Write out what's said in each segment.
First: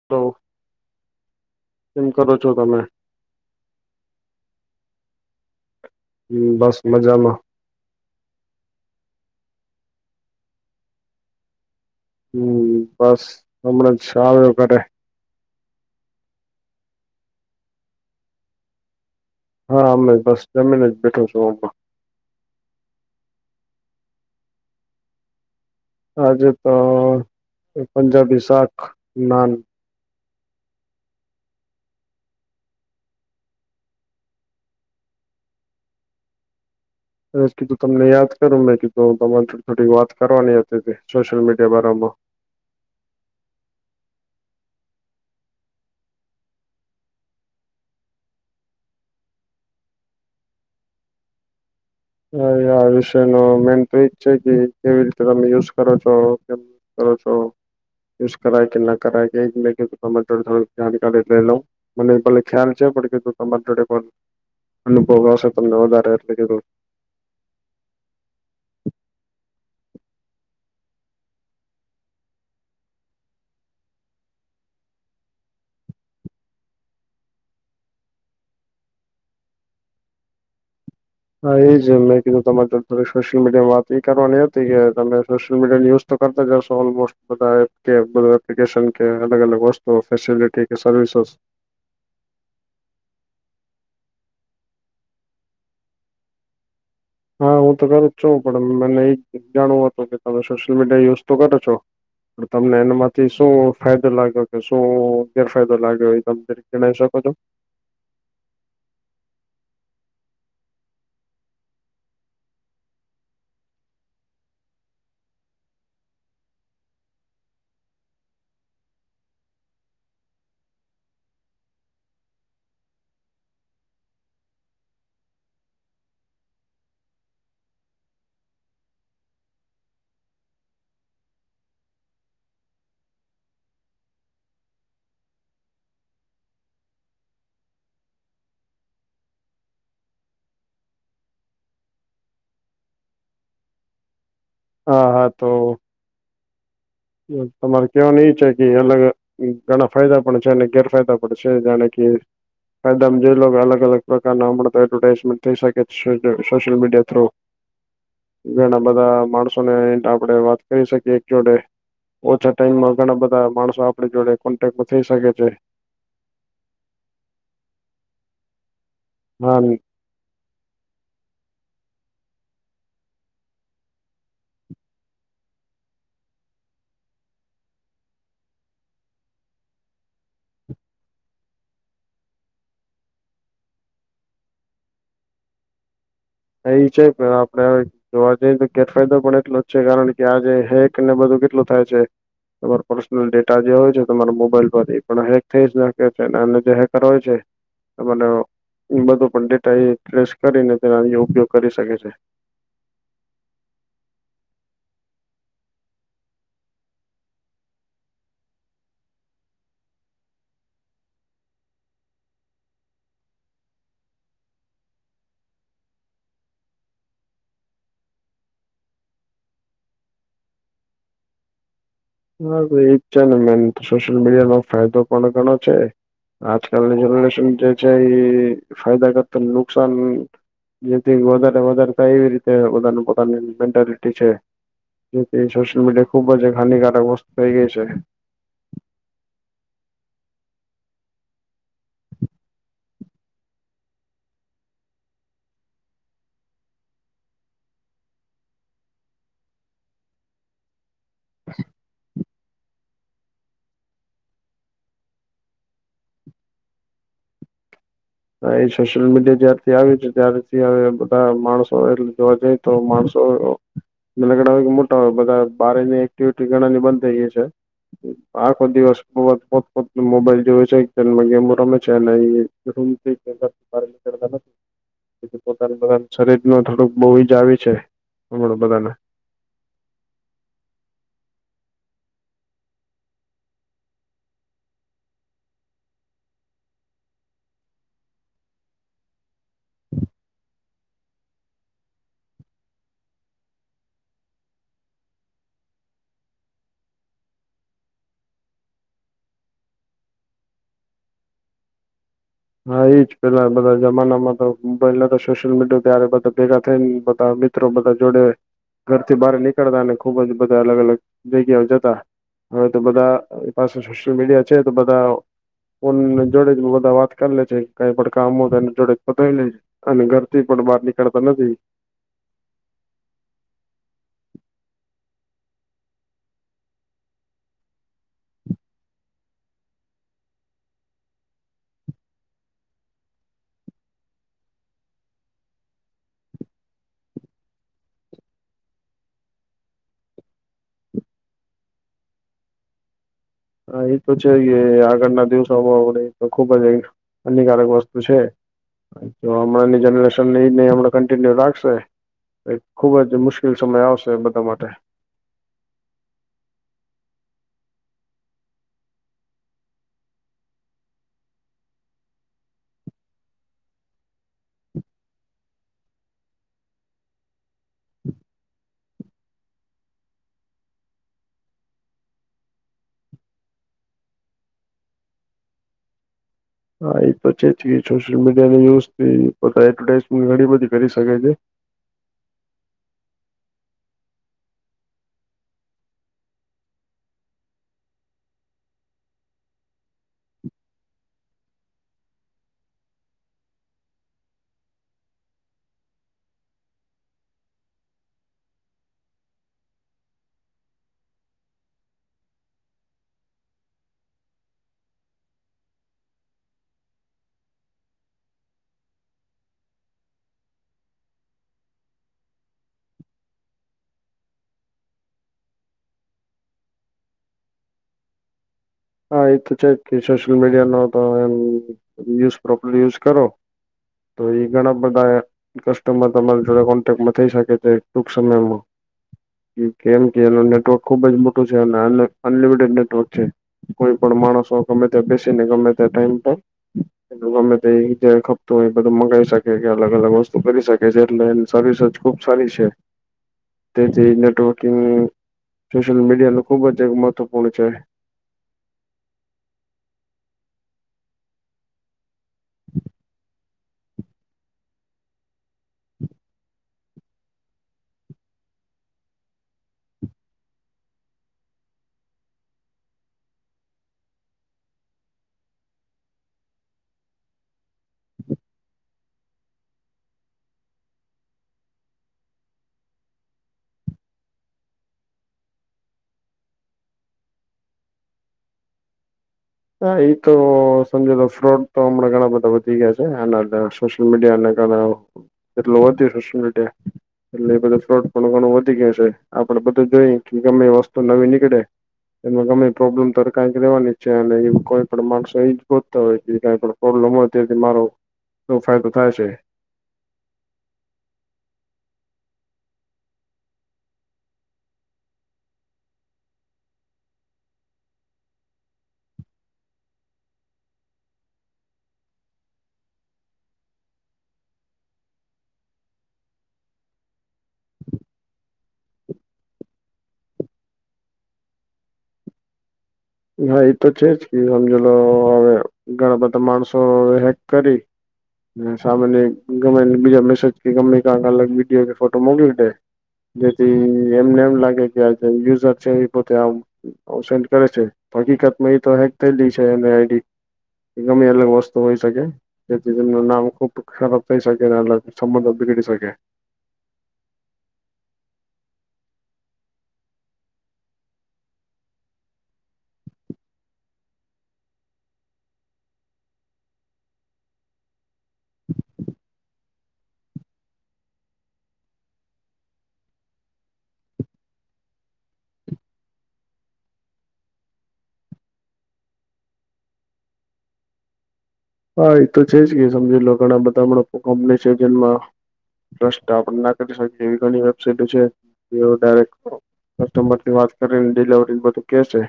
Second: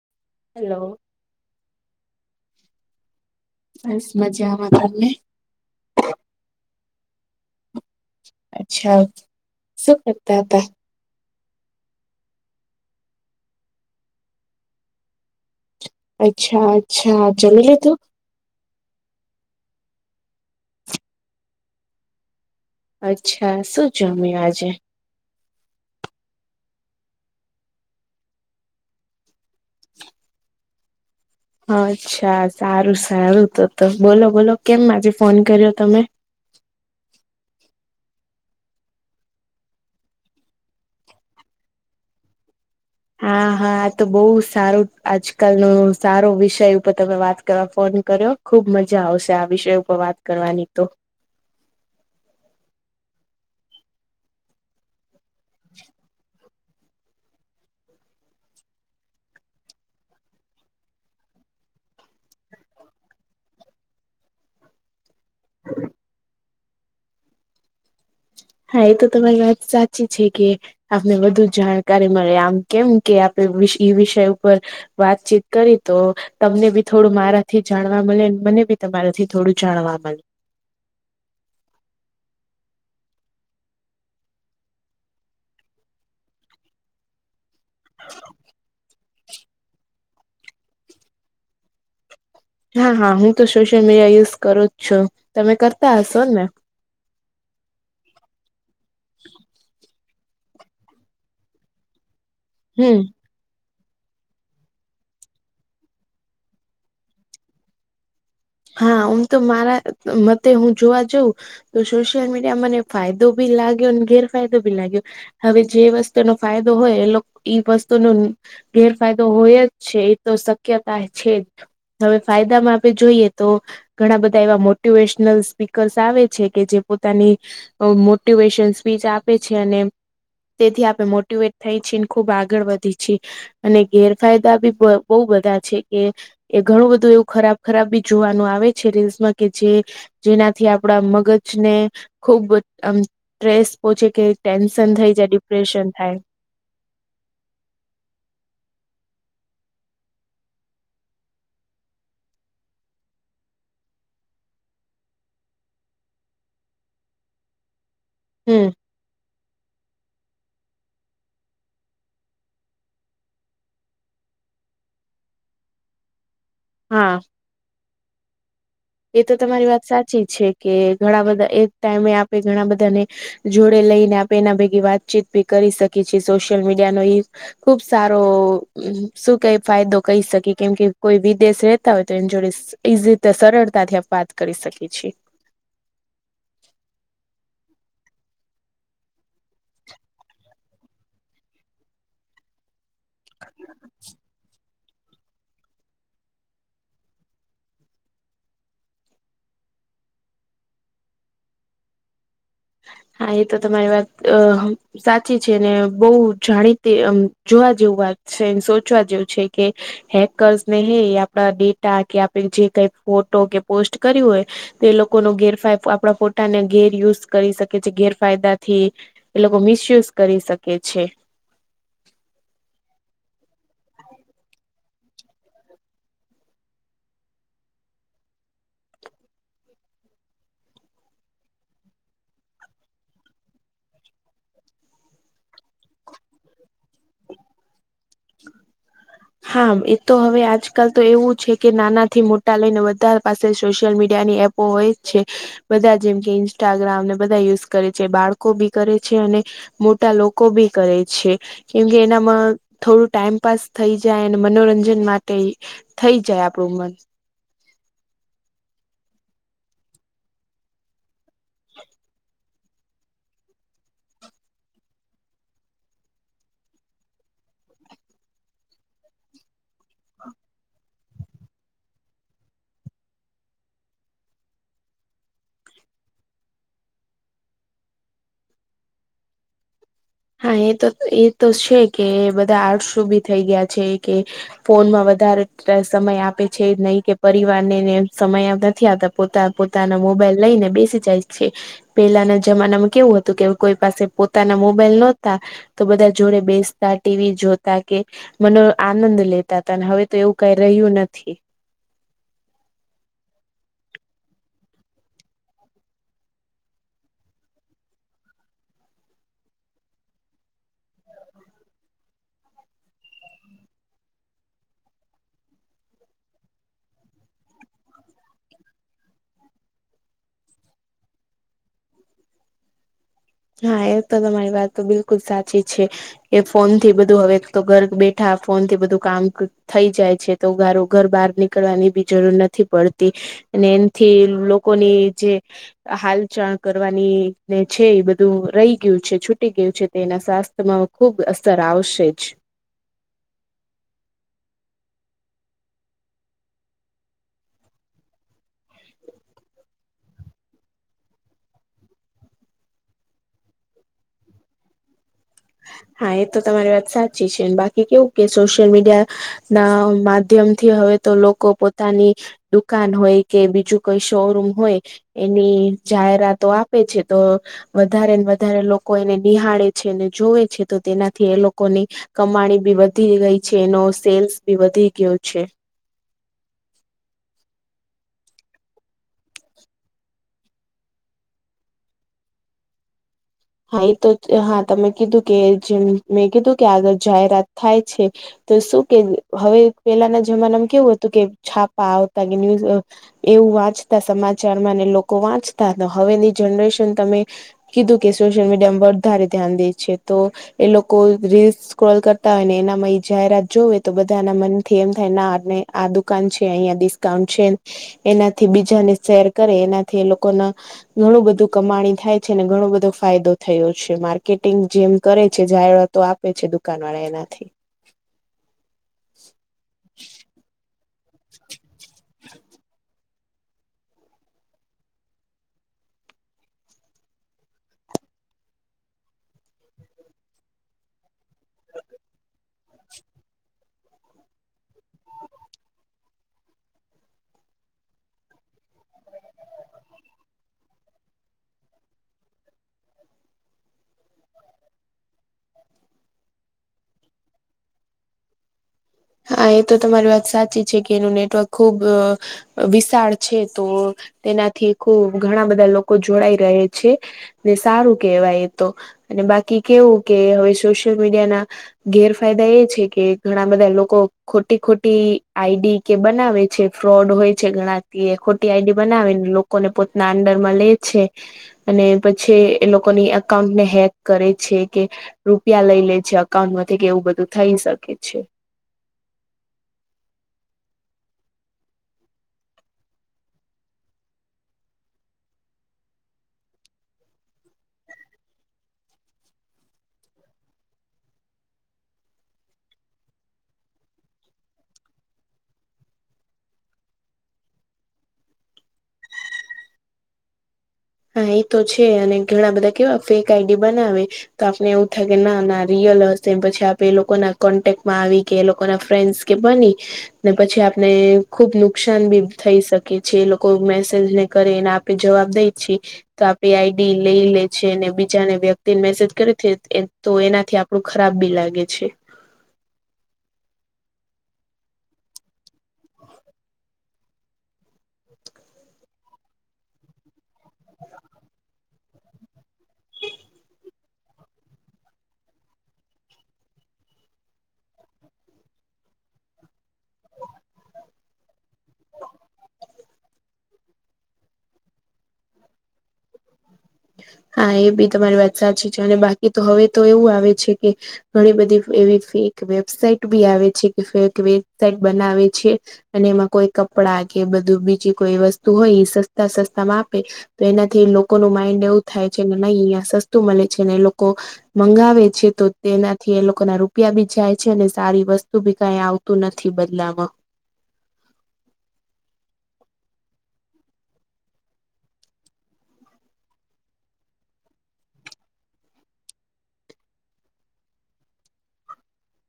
[unintelligible] Hello કરો છો તમે? બસ મજામાં. તમે? હમ્મ બસ મજામાં. અચ્છા, શું કરતાં હતાં? હમ્મ, બસ હમણા જ સાવ્યો ઘડે. અચ્છા, અચ્છા, જમી લીધું? અમના બસ જમી ને જ બેઠો છું. અચ્છા શું જમ્યું આજે? આજે તો, પંજાબી શાખ નાન. અચ્છા, સારું સારું, તો તો બોલો બોલો કેમ આજે ફોન કર્યો તમે? મે કીધું તમને યાદ કરું મેં કીધું તમારે થોડી વાત કરવાની હતી તે સોશિયલ મીડિયા વારા માં. હા હા તો બહુ સારું આજકાલ નો સારો વિષય ઉપર તમે વાત કરવા ફોન કર્યો. ખુબ મજા આવશે આ વિષય ઉપર વાત કરવાની તો. હા, આ વિષય નો મેન તો એ છે. કે કેવી રીતે તમે યુઝ કરો છો. કેમ કરો છો? યુઝ કરાય કે ના કરાય તેની [inaudible] જાણકારી લઈ લવ મને ભલે ખ્યાલ છે. પણ કીધું તમારી જોડે પણ અનુભવ આવશે તમને વધારે એટલે કીધું. હા, એ તો તમારી વાત સાચી છે કે, આપને વધુ જાણકારી મળે આમ કેમ કે આપે એ વીસ ઈ વિષય ઉપર વાતચીત કરી તો. તમને બી થોડું મારાથી જાણવા મળે, અને મને બી તમારાથી થોડું જાણવા મળે. હા, એ જ મેં કીધું તમારી જોડે થોડી સોશિયલ મીડિયામાં વાત એ કરવાની હતી. કે તમે સોશિયલ મીડિયા ની યુઝ તો કરતા હસો ઓલમોસ્ટ બધા એ કે બધા એપ્લિકેશન કે અલગ અલગ વસ્તુઓ ફેસલિટી કે સર્વિસેસ હા હા હું તો સોશિયલ મીડિયા યુઝ કરું જ છું. તમે કરતા હશો ને? હા હું તો કરું જ છું. પણ મને એ જ જાણવું હતું કે તમે સોશિયલ મીડિયા યુઝ તો કરો છો. તમને હમ એનામાંથી શું. ફાયદો લાગ્યો કે શું ગેરફાયદો લાગ્યો એ તમે ત જણાવી શકો છો? હા, હુ તો મારા મતે હું જોવા જઉં તો સોશિયલ મીડિયા મને ફાયદો બી લાગ્યો અને ગેરફાયદો બી લાગ્યો. હવે જે વસ્તુનો ફાયદો હોય એ લોક ઈ વસ્તુ નું ગેરફાયદો હોય જ છે. એ તો શક્યતા છે જ હવે ફાયદામાં આપે જોઈએ તો ઘણા બધા એવા મોટિવેશનલ સ્પીકર્સ આવે છે કે જે પોતાની મોટિવેશન સ્પીચ આપે છે, અને તેથી આપણે મોટવેટ થાઈ છીએ ને ખુબ આગળ વધી છી અને ગેરફાયદા બી બહુ બધા છે, કે એ ઘણું બધું એવું ખરાબ ખરાબ બી જોવાનું આવે છે રીલ્સમાં કે જે જેનાથી આપડા મગજને ખુબ અમ ટ્રેસ પોહોંચે કે ટેન્શન હા થઈ હા જાય, તો ડિપ્રેશન થાય તમારે કવાનું એ છે કે, અલગ અ ઈ ઘણા ફાયદા પણ છે, અને ગેરફાયદા પણ છે, જાણે કે ફાયદા મ જોઈ લો કે અલગ અલગ પ્રકાર ના એડવર્ટાઈઝમેન્ટ થઈ શકે છે કે સોશિયલ મીડિયા થ્રુ હમ ઘણા બધા માણસોને આપડે વાત કરી શકીએ એક જોડે ઓછા ટાઈમમાં ઘણા બધા માણસો આપડી જોડે કોન્ટેક્ટમાં થઈ શકે છે હા એ તો હા તમારી વાત સાચી છે કે, ઘણા બધા એક ટાઈમે આપે ઘણા બધાને જોડે લઈને આપે એના ભેગી વાતચીત ભી કરી શકીએ છીએ સોશિયલ મીડિયાનો ઈ ખુબ સારો શું કઈ ફાયદો શકીએ કેમ કે કોઈ વિદેશ રેતા હોય તો એની જોડે સ ઇસીતા સરળતાથી આપ વાત કરી શકીએ છીએ એઈ છે પણ આપડે હવે તો આજે તો ગેરફાયદો પણ એટલો જ છે કારણ કે આજે હેક ને બધું કેટલું થાય છે તમારો પર્સનલ ડેટા જે હોય છે, તમારા મોબાઈલ માંથી પણ હેગ તેજ લડકે છે અને તે હેગ કરાવે છે એ મન, ઈ બધું પંડિતાઈ ટ્રેસ કરીને, તેનો ઉપયોગ કરી શકે છે હા, ઈ તો તમારી વાત અ સાચી છે, ને બહુ જાણીતી, એમ જોવા જેવું છે, સોચવા જેવું છે કે હેકર્સને એ હે, એ આપણા ડેટા કે આપણે જે કઈ ફોટો કે પોસ્ટ કર્યું હોય તો એ લોકોનો ગેરફાય- આપણા ફોટાને ગેર યુઝ કરી શકે છે, ગેરફાયદાથી એ લોકો મિસયુઝ કરી શકે છે હા તો એજ છે ને મેઈન સોશિયલ મીડિયા નો ફાયદો પણ ઘણો છે આજકાલની જેનરેશન જે છે, ઈ ફાયદા કરતા નુકસાન જેથી વધારે વધારે થાય એવી રીતે બધાની પોતાની મેન્ટાલિટી છે જેથી સોશિયલ મીડિયા ખુબ જ એક હાનિકારક વસ્તુ થઈ ગઈ છે હામ એ તો હવે આજકાલ તો એવું છે કે, નાના થી મોટા લઈને બધા પાસે સોશિયલ મીડિયાની એપ હોય જ છે બધા જેમ કે, ઇન્સ્ટાગ્રામ ને બધા યુઝ કરે છે બાળકો બી કરે છે અને મોટા લોકો બી કરે છે. કેમકે, એનામાં થોડું ટાઈમપાસ થઈ જાય અને મનોરંજન માટે ઈ થઈ જાય આપણું મન હા એ સોશિયલ મીડિયા જ્યારથી આવ્યુ છે, ત્યારથી હવે આ બધા માણસોએ એટલે જોવા જઈ તો માણસો નલગડા હોય ઉમટા હોય બધા, બારેની એક્ટિવિટી ઘણાની બંધ થઈ ગઈ છે આખો દિવસ પોત પોતપોત મોબાઈલ જોવે છે, ઈતરમાં ગેમો રમે છે અને ઈ [unintelligible] પોતાનું પોતાનું શરીરનું થોડુંક બહુ જ આવી જાય છે, હમણાં બધાને હા એ તો, એ તો છે કે, બધા આડશુંભી થઈ ગીયા છે ઈ કે ફોનમાં વધારે સમય આપે છે, નહી કે પરિવારને નેમ સમયે નથી આપતા પોતા, પોતાના લઈને બેસી જાય છે પેલાના જમાનામાં કેવું હતું કે, કોઈ પાસે પોતાના મોબાઈલ નોતા તો બધા જોડે બેસતા, ટી વી જોતા કે મનો આનંદ લેતા હતા. અને હવે તો એવું કંઈ રહ્યું નથી. હા એજ. પેલા બધા જમાનામાં તો પેલા તો સોશિયલ મીડિયા ત્યારે બધા ભેગા થઈ ન બધા બી મિત્રો બધા જોડે ઘરથી બહાર નીકળતા અને ખુબ જ બધા અલગ-અલગ જગ્યાઓ જતા. હવે તો, બધા એ પાસે સોશલ મીડિયા છે તો બધા ફોનને જોડે બધા વાત કર લે છે. કઈ પણ કામ હો તે એને જોડે જ પતાયી લે છે. અને ઘરથી પણ બહાર નીકળતા નથી. હા, એ તો તમારી વાત તો બિલકુલ સાચી છે. એ ફોન થી બધું હવે તો, ઘર બેઠા ફોન થી બધું કામ ક થઈ જાય છે. તો ઘર ઘરો બહાર નીકળવાની બી જરૂર નથી પડતી. અને એનથી લોકોની જે હાલચા કરવાની ને છે એ બધ તો રહી ગીયું છે, છૂટી ગીયું છે. તો તેના સ્વાસ્થ્યમાં ખુબ અસર આવશે જ. હા ઈ તો છે કે, આગળના દિવસોમાં આવડે તો ખુબ જ અઈ હાનિકારક વસ્તુ છે. જો હમણાંની જનરેશન ની ઈને હમણા કન્ટિન્યુ રાખશે ત એક ખુબ જ મુશ્કિલ સમય આવશે બધા માટે. હા એ તો તમારી વાત સાચી છે. બાકી કેવું કે, સોશિયલ મીડિયા ના માધ્યમથી હવે તો લોકો પોતાની દુકાન હોય કે બીજું કોઈ શોરૂમ હોય એની જાહેરાતો આપે છે તો વધારે ને વધારે લોકો એને નિહાળે છેને જોવે છે. તો તેનાથી એ લોકોની કમાણી બી વધી ગઈ છે એનો સેલ્સ બી વધી ગયો છે. હા, એ તો છે જ કે સોશિયલ મીડિયાની યુઝ પો એડવર્ટાઈઝમેન્ટ ઘણી બધી કરી શકે છે. હા એ તો હા તમે કીધું કે જેમ મેં કીધું કે આગળ જાહેરાત થાય છે તો શું કે હવે પેલાના જમાનામાં કેવું હતું કે છાપા આવતા કે ન્યૂઝ અહ એવું વાંચતા સમાચારમાં ને લોકો વાંચતા હવેની જનરેશન તમે કીધું કે સોશિયલ મીડિયામાં વધારે ધ્યાન દે છે તો એ લોકો રીલ્સ સ્ક્રોલ કરતા હોય ને એનામાં જાહેરાત જોવે તો બધાના મનથી એમ થાય ના આ દુકાન છે અહીંયા દીશ કાઉન્ટ છે એનાથી બીજાને શેર કરે એનાથી એ લોકોના ઘણું બધું કમાણી થાય છેને ઘણું બધું ફાયદો થયો છે માર્કેટિંગ જેમ કરે છે જાહેરાતો આપે છે દુકાન વાળા એનાથી. હા, એ તો છે જ કે સોશિયલ મીડિયા નો તો એમ યુઝ પ્રોપરલી યુઝ કરો તો એ ઘણા બધા કસ્ટમર તમારી જોડે કોન્ટેક્ટમાં થઈ શકે છે ટૂંક સમયમાં. કી કેમ કે એનો નેટવર્ક ખુબ જ મોટું છે અને અનલિમિટેડ નેટવર્ક છે. કોઈ પણ માણસ ગમે ત્યાં બેસી ને ગમે ત્યા ટાઈમ પર ગમે તે જે ખપત હોય એ બધું મગાવી શકે કે અલગ અલગ વસ્તુ કરી શકે છે એટલે એ ની સર્વિસ અજ ખુબ સારી છે. તેથી નેટવર્કિંગ સોશિયલ મીડિયા નો ખુબ જ એક મહત્વપૂર્ણ છે. હા એ તો તમારી વાત સાચી છે કે એનું નેટવર્ક ખુબ અહ અહ વિશાળ છે તો તેનાથી ખુબ ઘણા બધા લોકો જોડાઈ રહે છે. ને સારું કેહેવાય એ તો. અને બાકી કેવું કે હવે સોશિયલ મીડિયા ના ગેરફાયદા એ છે કે ઘણા બધા લો કો ખોટી ખોટી આઈ ડી કે બનાવે છે ફ્રોડ હોય છે ઘણા તે ખોટી આઈ ડી બનાવીને લોકોને પોતના અંડર માં લે છે. અને પછી એ લોકોની અકાઉન્ટને હેક કરે છે કે રૂપિયા લઈ લે છે અકાઉન્ટ માંથી કે એવું બધું થઈ શકે છે. હા એ તો સમજો તો ફ્રોડ તો હમણાં ઘણા બધા વધી ગયા છે આના [unintelligible] સોશિયલ મીડિયાને ક [unintelligible] એટલું વધી સોશિયલ મીડિયા એટલે એ ફ્રોડ ઘણું વધી ગય છે. આપડે બધું જોઈ કે ગમે વસ્તુ નવી નીકળે એમાં ગમે ઈ પ્રોબ્લેમ તો કંઈક રેવાની જ છે. એટળે ઇમ કોઈ પણ માણસો એ જ ગોતતા હોય કે કઈ પણ પ્રોબ્લેમ હોય તેથી મારો તો ફાયદો થાય છે. હા એ છે અને ગણા બધા કેવા ફેક આઈડી બનાવે તો આપને એવું થાય કે ના ના રિયલ હસે પછી આપે એ લોકોના કોન્ટેક્ટમાં આવી કે એ લોકો ના ફ્રેન્ડસ કે બની ને પછી આપને ખુબ નુકસાન ભી થઈ શકે છે એ લોકો મેસેજ ને કરે એના બી જવાબ દઈ જ છી. તો આપી આઈડી લઈ લે છે ને બીજાને વ્યક્તિને મેસેજ કરે છે તો એનાથી આપ ડું ખરાબ બી લાગે છે. હા એતો છે જ કે હમજી લો હવે ઘણા બધા માણસો હ હેક કરી અને સામાન્ય ગમે ઈ બીજા મેસેજ કે ગમે કાક અલગ વિડીયો કે ફોટો મોકલી દે. જેથી એમને એમ લાગે કે આ યુઝર છે એ પોતે સેન્ડ કરે છે. હકીકત માં એતો હેક થયેલી છે એને આઈડી ગમે અલગ વસ્તુ હોય શકે. જેથી તેમનું નામ ખુબ ખરાબ થઈ શકે સંબંધો બીગડી શકે. હા એ બી તમારી વાત સાચી છે અને બાકી તો હવે તો એવું આવે છે કે ઘણી બધી એવી ફેંક વેબસાઇટ બી આવે છે કે ફેંક વેબસાઇટ બનાવે છે. અને એમાં કોઈ કપડાં કે બધું બીજી કોઈ વસ્તુ હોય ઈ સસ્તા સસ્તામાં આપે તો એનાથી લોકોનું માઇન્ડ એવું થાય છે કે નહી અહીં સસ્તું મળે છે ને એ લોકો મંગાવે છે તો તેનાથી એ લોકોના રૂપિયા બી જાય છે અને સારી વસ્તુ બી કઈ આવ તું નથી બદલામાં. હા એ તો છે જ કે સમજીલો ઘણા બધા હમણાં કંપની છે જેનમાં ટ્રસ્ટ આપડે ના કરી શકીએ એવી ઘણી વેબસાઇટો છે જેઓ ડાયરેક કસ્ટમર થી વાત કરીને ડિલવરી બધું કેશે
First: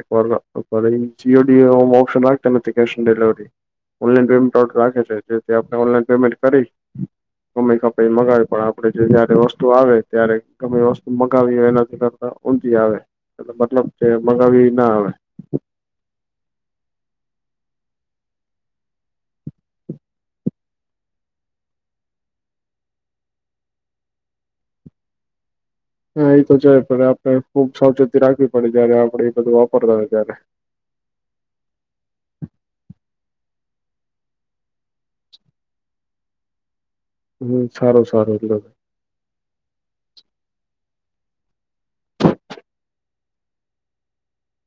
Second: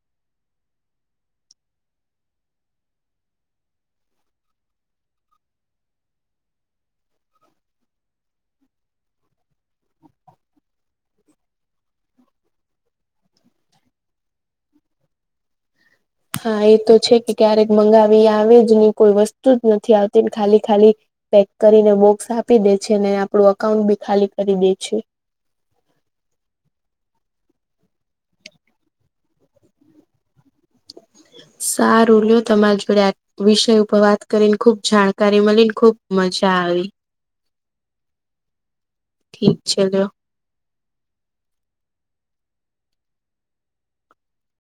એકવારના [unintelligible] જીઓડી ઓપ્શન રાખે cash on delivery online payment order રાખે છે જેથી આપણે ઓનલાઈન પેમેન્ટ કરી ગમે કપાઈ મગાવી પણ આપડે જે જયારે વસ્તુ આવે ત્યારે ગમે વસ્તુ મગાવી હોય એના કરતા ઊંધી આવે એટલે મતલબ છે મગાવીએ ના આવે. હા એ તો છે કે ક્યારેક મંગાવી આવે જ નહી કોઈ વસ્તુ જ નથી આવતી ખાલી ખાલી પેક કરીને બોક્સ આપી દે છે અને આપડું અકાઉન્ટ બી ખાલી કરી દે છે. હા એ તો જાય પણ આપણે ખુબ સાવચેતી રાખવી પડે જ્યારે આપડે એ બધું વાપરતા હોય ત્યારે. સારું લ્યો તમાર જોડે આ વિષય ઉપર વાત કરીને ખુબ જાણકારી મલીન ખુબ મજા આવી. હમ્મ સારું સારું લો ઠીક છે લ્યો.